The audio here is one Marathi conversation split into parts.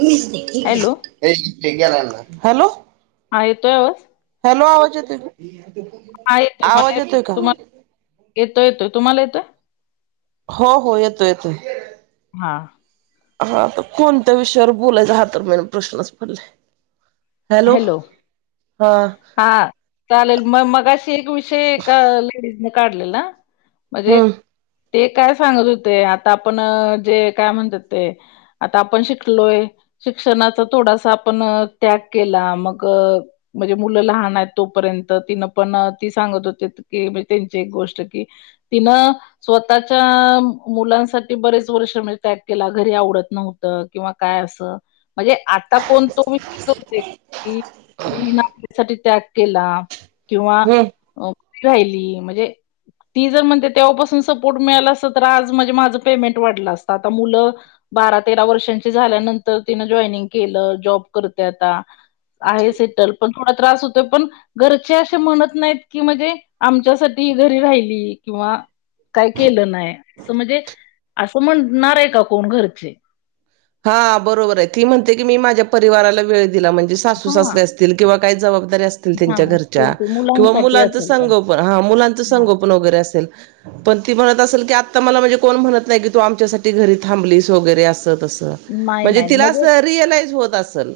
[unintelligible] Hello hello. हा येतो हॅलो आवाज येतोय का, आवाज येतोय का? येतो येतोय तुम्हाला येतोय. हो हो येतो येतोय. हा हा तर कोणत्या विषयावर बोलायच हा तर म प्रश्नच पडलाय. हॅलो हा चालेल मग, मगाशी एक विषय एका लेडीजने काढले ना म्हणजे, हम्म ते काय सांगत होते आता आपण जे काय म्हणतात ते, आता आपण शिकलोय शिक्षणाचा थोडासा आपण त्या- केला मग, म्हणजे मुलं लहान आहेत तोपर्यंत तिनं पण ती सांगत होते कीणजे त्यांची एक गोष्ट की, तीनं स्वतःच्या मुलांसाठी बरेच वर्ष म्हणजे त्याग केला घरी आवडत नव्हत. किंवा काय असं म्हणजे आता कोण तुम्ही टॅग केला किंवा हम्म राहिली म्हणजे. ती जर म्हणते तेव्हापासून सपोर्ट मिळाला असं तर आज म्हणजे माझं पेमेंट वाढलं असतं आता मुलं बारा तेरा वर्षांची झाल्यानंतर तिन जॉइनिंग केलं जॉब करते आता, आहे सिटल पण थोडा त्रास होतो पण, घरचे असे म्हणत नाहीत की म्हणजे आमच्यासाठी घरी राहिली किंवा काय केलं नाह म्हणजे असं म्हणणार आहे का कोण घरचे. हा बरोबर आहे ती म्हणते की मी माझ्या परिवाराला वेळ दिला म्हणजे सासू हा सासरे असते. किंवा काही जबाबदारी अस- हा त्यांच्या घरच्या असतील ते किंवा मुलांसाठी मुलांच असेल पण संगोपन हा मुलांच हा संगोपन वगैरे असेल. पण ती म्हणत असेल की आता मला म्हणजे कोण म्हणत नाही की तू आमच्यासाठी घरी थांबलीस वगैरे अस नाही म्हणजे नाही तिला अस रिअलाइज होत असेल.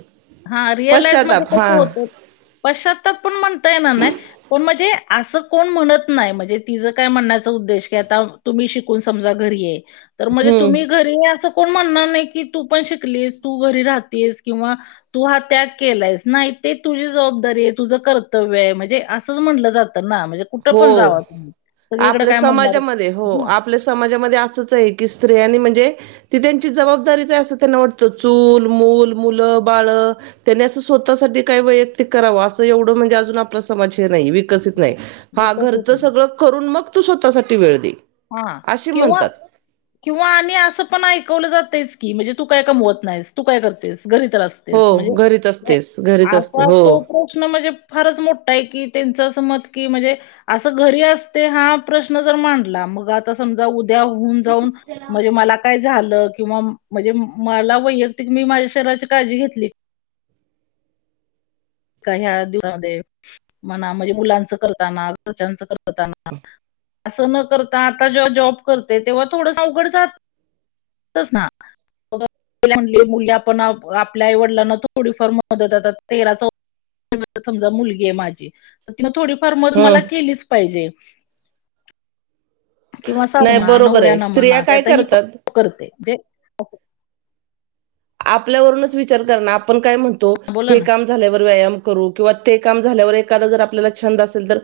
हा रिअलाईज मध्ये पश्चाताप हा कसं होत पश्चात्ताप पण म्हणता ये ना नाही. पण म्हणजे असं कोण म्हणत नाही म्हणजे काय म्हणण्याचा उद्देश की आता, तुम्ही शिकून समजा घरी ये. तर म्हणजे हम्म तुम्ही घरी असं कोण म्हणणार नाही की तू पण शिकलीस तू घरी राहतेस किंवा तू हा त्याग केलायस नाही ते तुझी जबाबदारी आहे तुझं कर्तव्य आहे म्हणजे असंच म्हटलं जातं ना म्हणजे कुठं पण हो जावा तुम्ही. सगळीकडे आपल्या काय म्हणणार? समाजामध्ये हो. हां, आपल्या समाजामध्ये असंच आहे की स्त्रियांनी म्हणजे ती त्यांची जबाबदारी च असं त्यांना वाटतं चूल मुल मुलं बाळ त्यांनी असं स्वतःसाठी काय वैयक्तिक करावं असं एवढं म्हणजे अजून आपला समाज हे नाही विकसित नाही. हां. हा विकसित घरचं नाही. सगळं करून मग तू स्वतःसाठी वेळ देई हा किंवा किंवा आणि असं पण ऐकवलं जातंच की म्हणजे तू काय कामवत नाहीस तू काय करतेस घरी तर असते. हो म्हणजे घरीच असतेस घरीच असते असा हो तो- प्रश्न न म्हणजे फारच मोठा आहे की त्यांच असं मत की म्हणजे असं घरी असते हा प्रश्न जर मांडला मग आता समजा उद्या होऊन जाऊन, म्हणजे मला काय झालं किंवा म्हणजे मला वैयक्तिक मी माझ्या शरीराची काळजी घेतली. का ह्या दिवसामध्ये म्हणा म्हणजे मुलांच करताना घरच्यांचं करताना, असं न करता आता जेव्हा जॉब करते तेव्हा थोडंस अवघड जातं. तसा. मुली आपण आपल्या आई वडलांना थोडीफार मदत तेरा [inaudible] आता समजा मुलगी आहे माझी, तीला तिनं थोडीफार मदत मला हम्म केलीच पाहिजे. किंवा नाही सजमा बरोबर आहे नवऱ्यानं स्त्रिया म्हणा काय आता ही पक, करतात पक करते. असं. आपल्यावरूनच विचार कर ना. आपण काय म्हणतो हा, बोला हे ना काम झाल्यावर व्यायाम करू किंवा ते काम झाल्यावर एखादा जर आपल्याला छंद असेल तर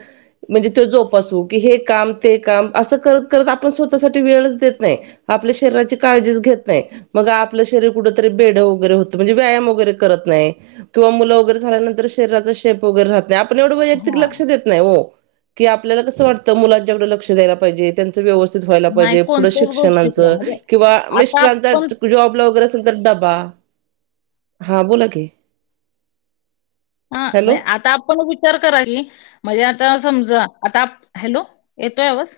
म्हणजे तो जोपासू की हे काम ते काम असं करत करत आपण स्वतःसाठी वेळच देत ना आपल्या शरीराची काळजीच घेत नाही मग आपलं [unintelligible] कुठेतरी बेढं वगैरे होतं मजी व्यायाम वगैरे करत नाही. किंवा मुलं वगैरे झाल्यानंतर शरीराचा शेप [unintelligible] आपलं एवढं वैयक्तिक हा लक्ष देत नाही वो, की आपल्याला कसं वाटतं मुलांच्याकडं लक्ष द्यायला पाहिजे. त्यांच व्यवस्थित व्हायलाजे नाही पायजे पुढे कोणत्याच गोष्टीकडे शिक्षणाचं म्हणजे किंवा आता मिस्टरांच आपण जाॅबला वरच [unintelligible] डबा. हां बोला की. अ हॅलो म्हणजे आता आपण पु तर कराय इल म्हजे आता समजा आता हॅलो, येतोय आवाज?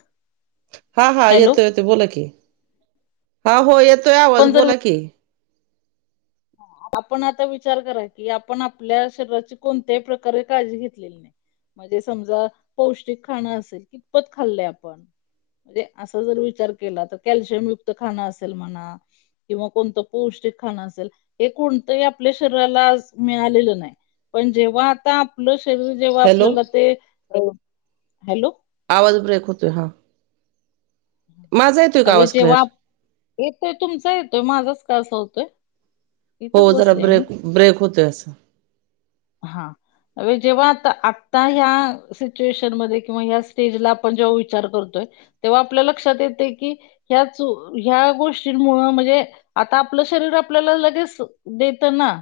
हा, हा हॅलो येतोय, येतोय बोला की. हा हो येतोय आवाज आपण जर बोला की. आपण आता विचार करा की आपण आपल्या शरीराची कोणत्याही प्रकारे काळजी घेतली की नाय? म्हणजे समजा पौष्टिक खाणं असेल कितपत खाल्लं आपण. म्हणजे असा जर विचार केला तर कॅल्शियम खाणं असेल म्हणा किंवा कोणतं पौष्टिक खाणं असेल हे कोणतंही आपल्या शरीराला मिळालेलं नाय, पण जेंव्हा आता आपलं शरीर जेंव्हा हॅलो आपल्याला ते अ हॅलो. आवाज ब्रेक होतोय बग. का आवाज क्लिअर [unintelligible] येतोय तुमचा येतोय माझाच का असा होतोय? हो, इथंच जरा बसले मी. ब्रेक, ब्रेक होतोय असा. हां, जेंव्हा आता आत्ता हया सिच्युएशन मध्ये किंवा या स्टेजला आपण जेंव्हा विचार करतोय तेंव्हा आपल्या लक्षात येते कि ह्याच ह्या गोष्टींमुळं म्हजे आता आपलं शरीर आपल्याला लगेच देतं ना.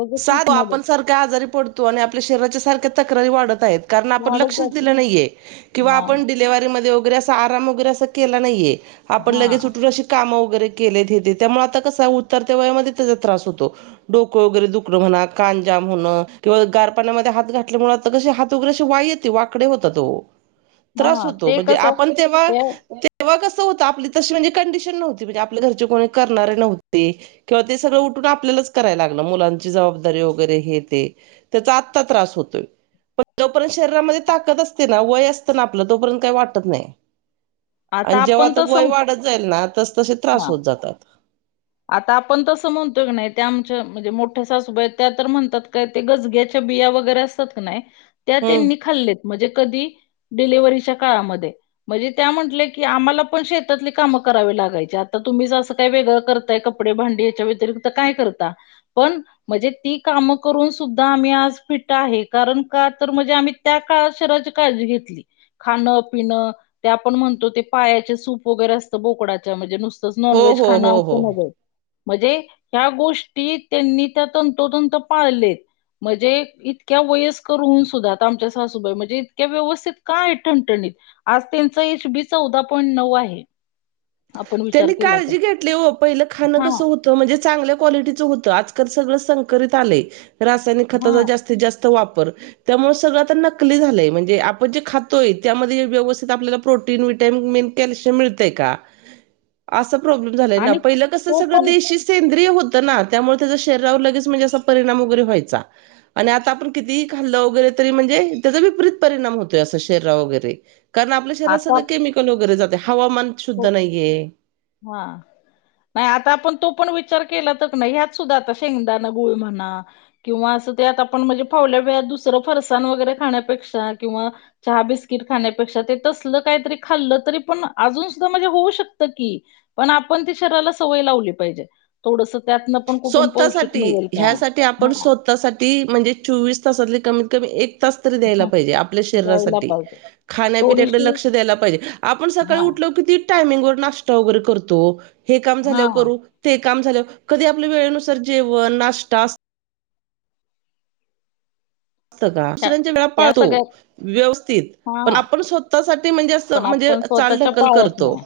लगेच साध सुटणार आहे. आपण सारख्या आजारी पडतो आणि आपल्या शरीराच्या सारख्या तक्रारी वाढत आहेत. कारण आपण वाढत लक्षच जाते. दिलं नाहीये किंवा नाही, आपण नाही. डिलेवारी मध्ये वगैरे असं आराम वगैरे असं केला नाहीये. आपण लगेच हां, उठून अशी काम वगैरे केलेत हे ते. त्यामुळे आता कसं उतरत्या वयामध्ये त्याचा त्रास होतो डोकं वगैरे दु कड म्हणा कांजाम म्हण किंवा गार पाण्यामध्ये हात घातल्यामुळे आता कसे हात वगैरे असे वाय येते वाकडे होतात वो. त्रास हां. होतो ते म्हणजे कसं आहे, आपण तेंव्हा ते तेव्हा कसं होतं आपली तशी म्हणजे कंडिशन नव्हती म्हणजे आपल्या घरचे कोणी करणारे नव्हते. किंवा ते सगळं उठून आपल्यालाच कराय लागलं मुलांच. जबाबदारी वगैरे हे ते त्याचा आता त्रास होतोय. पण जोपर्यंत शरीरामध्ये ताकद असते ना वय असतं ना आपलं तोपर्यंत काही वाटत नाही. आणि जेंव्हा आपण आता वय तसं वाढत जाईल ना तस तसे त्रास हां. होत जातात. आता आपण तसं म्हणतोय की नाही त्या आमच्या मजी मोठ्या सासु आहेत त्या तर म्हणतात काय? गजगेयाच्या बिया वगैरे असतात का नाय त्या हम्म त्यांनी खाल्लेत म्हजे कधी डीलेवारीच्या काळामध्ये. म्हजी त्या म्हटलं की आम्हाला पण शेतातली कामं करावे लागायचे आता तुम्हीच असं काही वेगळं कर कपडे भांडी याच्या व्यतिरिक्त काय करता पण म्हजे ती कामं करून सुद्धा आम्ही आज फिट आहे कारण का तर म्हणजे आम्ही त्या काळात शरिराची काळजी घेतली. खाणं पिणं ते आपण म्हणतो ते पायाचे सूप वगैरे असतं बोकडाच्या म्हणजे नुस तस नॉन हो वेज हो खाणा हो हो म्हणजे ह्या गोष्टी त्यांनी त्या तंतोतंत पाळलेत म्हणजे इतक्या वयस्कर होऊन सुद्धा आता आमच्या सासूबाई, म्हणजे इतक्या व्यवस्थित काय ठणठणीत. आज त्यांचा एच बी चौदा पॉईंट नऊ आहे. आपण विचार त्यांनी केला तर काळजी घेतली ओ पहिले खाणं हा कसं हो तं, म्हणजे चांगल्या क्वालिटीचं होतं, आजकाल सगळं संकरित आलेयं रासायनिक हा खताच जास्तीत- जास्त त वापर त्यामुळे सगळं आता नकली झालंय म्हणजे आपण जे खातोय, त्यामध्ये व्यवस्थित आपल्याला प्रोटीन- विटॅमिन कॅल्शियम मिळतंय का? आसा प्रॉब्लेम झालाय ना आणि पहिलं कसं तो सगळं पण देशी सेंद्रिय होतं ना त्यामुळे त्याचा शरीरावर लगेच म्हणजे असा परिणाम वगैरे व्हायचा, आणि आता आपण कितीही खाल्लं वगैरे तरी म्हणजे त्याचा विपरीत परिणाम होतोय, असं शरीरावर वगैरे. कारण आपल्या शरीरात आता सगळं केमिकल वगैरे जातेय, हवामान शुद्ध नाहीये. हा. नाही आता आपण तो पण विचार केला, तर नाही ह्यात सुद्धा आता शेंगदाणं गुळ म्हणा किंवा असं ते आता आपण म्हणजे फवल्या वेळात दुसरं फरसाण वगैरे खाण्यापेक्षा किंवा चहा बिस्किट खाण्यापेक्षा, ते तसलं काहीतरी खाल्लं तरी पण अजून तसं म्हणजे होऊ शकतं की, पण आपण ती शरीराला सवय लावली पाहिजे. थोडस त्यातनं पण कुठून पौष्टिक स्वतःसाठी मिळेल का? हा. ती म्हणजे चोवीस तासातली कमीत- कमी एक तास तरी द्यायला हा पाहिजे आपल्या द्यायला शरीरासाठी. पाहिजे खाण्या-पिण्यात पण थोडीशी लक्ष द्यायला पाहिजे, आपण सकाळी हा उठलो किती टायमिंग वर नाष्टा वैगेरे करतो, हे काम हा झाल्यावर करू ते काम झाल्यावर आपल्या वेळेनुसार जेवणं नाष्टा अस असतं का? ह्या सर्वाच्या वेळा ह्या पाळतो. सगळ्यात व्यवस्थित हा पण आपण स्वतःसाठी म्हणजे, असं पण म्हणजे आपण स्वतःच्या चालढकलं पायात करतो. नाही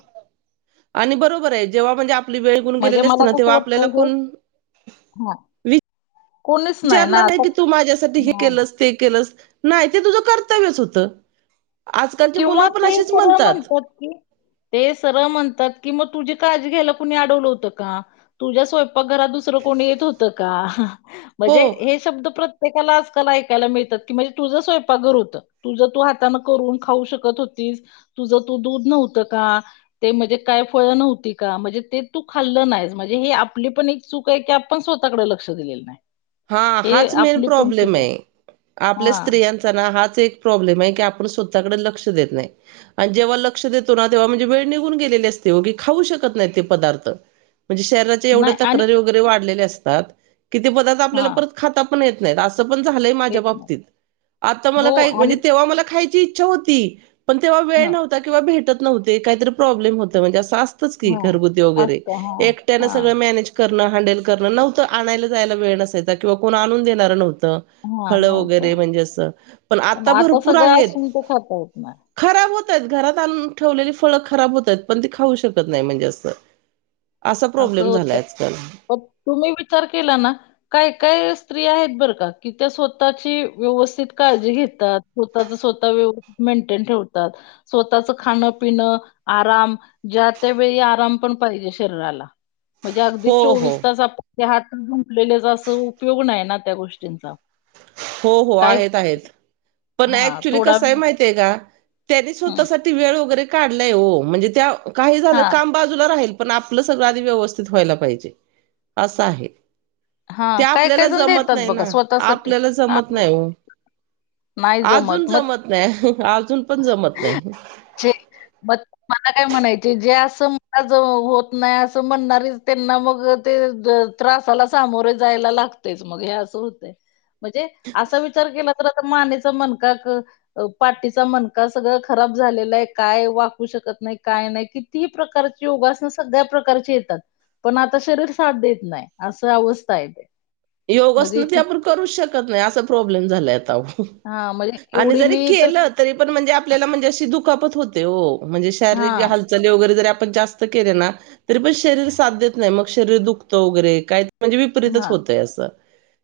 आणि बरोबर आहे जेव्हा म्हणजे आपली वेळं निघुन म्हणजे गेलेली असते मला ना, कसं तेव्हा आपल्याला वाटतं हे कोण हा, विच कोणीच ना विचारणार नाही आता की तू माझ्यासाठी हे नाही ना. केलंस ते केलंस, नाही ते तुझं कर्तव्यचं होतं, आजकालची मुलं किंवा पण ते अशीच सरळ म्हणतात. ते सरळं म्हणतात की मग तुझी काळजी घ्यायला कुणी अडवलं होतं का? तुझ्या स्वयंपाकघरात दुसरं कोणी येत होतं का? हो म्हणजे हे शब्द प्रत प्रत्येकाला आजकाल ऐकायला मिळतात, की म्हणजे तुझं स्वयंपाकघर होतं तुझं तू हातांन करून खाऊ शकतं होतीस तुझं तू, दूध नव्हतं का? ते म्हणजे काय फळं नव्हती का? म्हणजे ते तू खाल्लं नाहीस म्हणजे हे आपली पण चूक आहे की आपण स्वतःकडे लक्ष दिलेलं नाही. हा हे हाच मेन आपली पण प्रॉब्लेम चूक आहे. ये, आपल्या हां. स्त्रियांचा हाच एक प्रॉब्लेम आहे की, आपण स्वतःकडे लक्ष देत नाही. आणि जेव्हा लक्ष देतो ना तेव्हा म्हणजे वेळ निघून गेलेले असते, ओ की खाऊ शकत नाही ते पदार्थ. म्हणजे शरीराच्या एवढे नाही आणि तक्रारी वगैरे वाढलेल्या असतात, कि ते पदार्थ आपल्याला हां. परत खाता येत नाही असं पण झालंय माझ्या तेच ना बाबतीत, आत्ता हो मला काय, म्हणजे आणि तेव्हा मला खायची इच्छा होती, पण तेव्हा वेळं हां नव्हंता किंवा भेटतं नव्हते काहीतरी प्रॉब्लेम होता म्हणजे आसं आस तच की, हां घरगुती वैगेरे असतं हां एकट्यानं हां सगळं मॅनेज करणं, हँडल करणं नव्हतं आणायला जायला वेळं नसायचा किंवा कोण आणून देणारं नव्हतं. हां फळं वगैरे नव्हतं म्हणजे असं पण आत्ता आता भरपूर सगळं आहेत, असून ते खाता येत नाही खराब होता आहेत, घरात आणून ठेवलेली फळं खराब होता आहेत, पण तेी खाऊ शकत नाही म्हणजे असं असा प्रॉब्लेम झालायं आजकाल. प तुम्ही विचार केला ना? काही काही स्त्रीया आहेत बरं का त्या स्वतःची व्यवस्थित काळजी घेतात. स्वतःच स्वतः व्यवस्थित मेंटेन ठेवतात. स्वतःच खाणं पिणं, आराम. ज्या त्या वेळी आराम पण पाहिजे शरीराला म्हणजे अगदी हो हो चोवीस तास आपण ते हात जुंपलेले असा उपयोग नाही ना त्या गोष्टींचा. हो हो काय आहेत, आहेत. पण हा ऍक्च्युली थोडा कसय माहितीये का त्यानी वेळ स्वतःसाठी ती वेळ वगैरे काढलाय हो म्हणजे त्या काही हा झालं काम बाजूला राहील पण आपलं सगळं आधी व्यवस्थित व्हायला पाहिजे असं आहे. हा ते काय काय आपल्याला जण जमत देतात नाही बघा ना. स्वतःसाठी आपल्याला. हा नाही आजून मग जमत नाही, आजून पण जमत नाही. छी पत्. मला काय म्हणायचे, जे असं मलाज होत नाही असं म्हणणारीच त्यांना मग ते ज त्रासाला सामोरे जायला लागतेयच, मग हे असं होतेय म्हणजे असा विचार केला तर त मानेच मणका क. अ पाठीचा मणका सगळं खराब झालेला आहे. काय वाकू शकत नाही काय नाही कि तीन प्रकारची योगासन, सगळ्या प्रकारची येतात. पण आता शरीर साथ देत नाही असं अवस्था आहे ते. म्हणजे योगासन ते कि आपण करूच शकत नाही असा प्रॉब्लेम झालाय आता आहो. हां, म्हणजे आणि एवढी जरी मी तर केलत तरी पण म्हणजे आपल्याला म्हणजे अशी दुखापत होते हो म्हणजे शारीरिक हां, हालचाल चणे वगैरे जरी आपण जास्त केले ना तरी पण साथ देत नाही शरीर दुखतं वगैरे काय? म्हणजे विपरीतच हां, होतय असं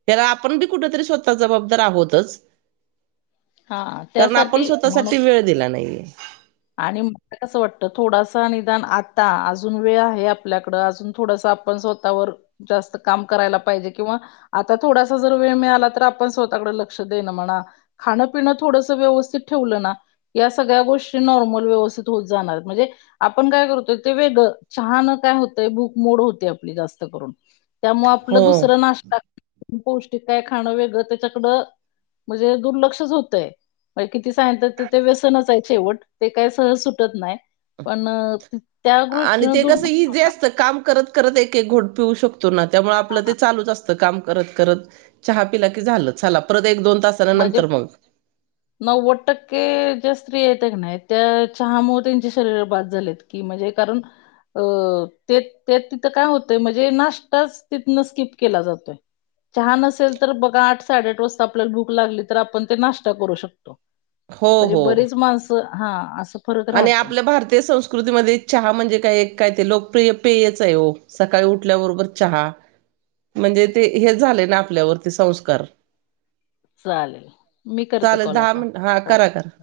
त्याला आपण बी कुठरी स्वतः जबाबदार आहोतच हां. कारण आपण त्यासाठी म्हणून स्वतःसाठी वेळ दिला नाहीये आणि कसं वाटतं थोडासा निदान आता अजून वेळ आहे आपल्याकडं अजून थोडासा आपण स्वतःवर. जास्त काम करायला पाहिजे. किंवा आता थोडासा जर वेळ मिळाला तर आपण स्वतःकडे लक्ष देण म्हणा. खाणं पिण थोडसं व्यवस्थित ठेवलं ना, या सगळ्या गोष्ट ते नॉर्मल व्यवस्थित होऊन जाणार म्हणजे आपण काय करतोय? ते वेगळं चहान काय होतंय, भूक मोड होते आपली जास्त करून. त्यामुळं हो आपलं दुसर नाश्ता पौष्टिक काय खाणं वेगळं त्याच्याकडं. म्हणजे दुर्लक्षच होतय, बाई किती सागितलं तरी ते व्यसनच आहे शेवट. ते काय सहज सुटत नाही पण त्या गोष्टीनं दूर तर काम करत करत एक एक घोट पिऊ शकतो ना? त्यामुळे आपलं ते हां. चालूच असतं काम करत. करत. चहा पिला की झालं. चला परत एक-दोन तास. माजब. [inaudible] नव्वद टक्के ज्या स्त्री येते की नाही, त्या चहामुळे त्यांचे शरीर बाद झालेत. की मजे करून अ ते त्यात तिथं काय होतंय, म्हणजे नाश्ताच तिथन स्किप केला जातोय. चहा नसेल तर बघा आठ साडेआठ वाजता आपल्याला भुक लागली तर आपण तर नाश्ता करू शकतो हो म्हणजे हो बरीच माणसं हां आस आणि आपल्या भारतीय संस्कृतीमध्ये चहा म्हणजे काय एक काय ते लोकप्रिय पेयच आहे हो. सकाळी उठल्याबरोबर चहा. म्हणजे ते हेच झाले ना आपल्यावरती संस्कार. चालेल. मी करते चालंल कॉल दहा आता. मिनटं हा हो. करा कर.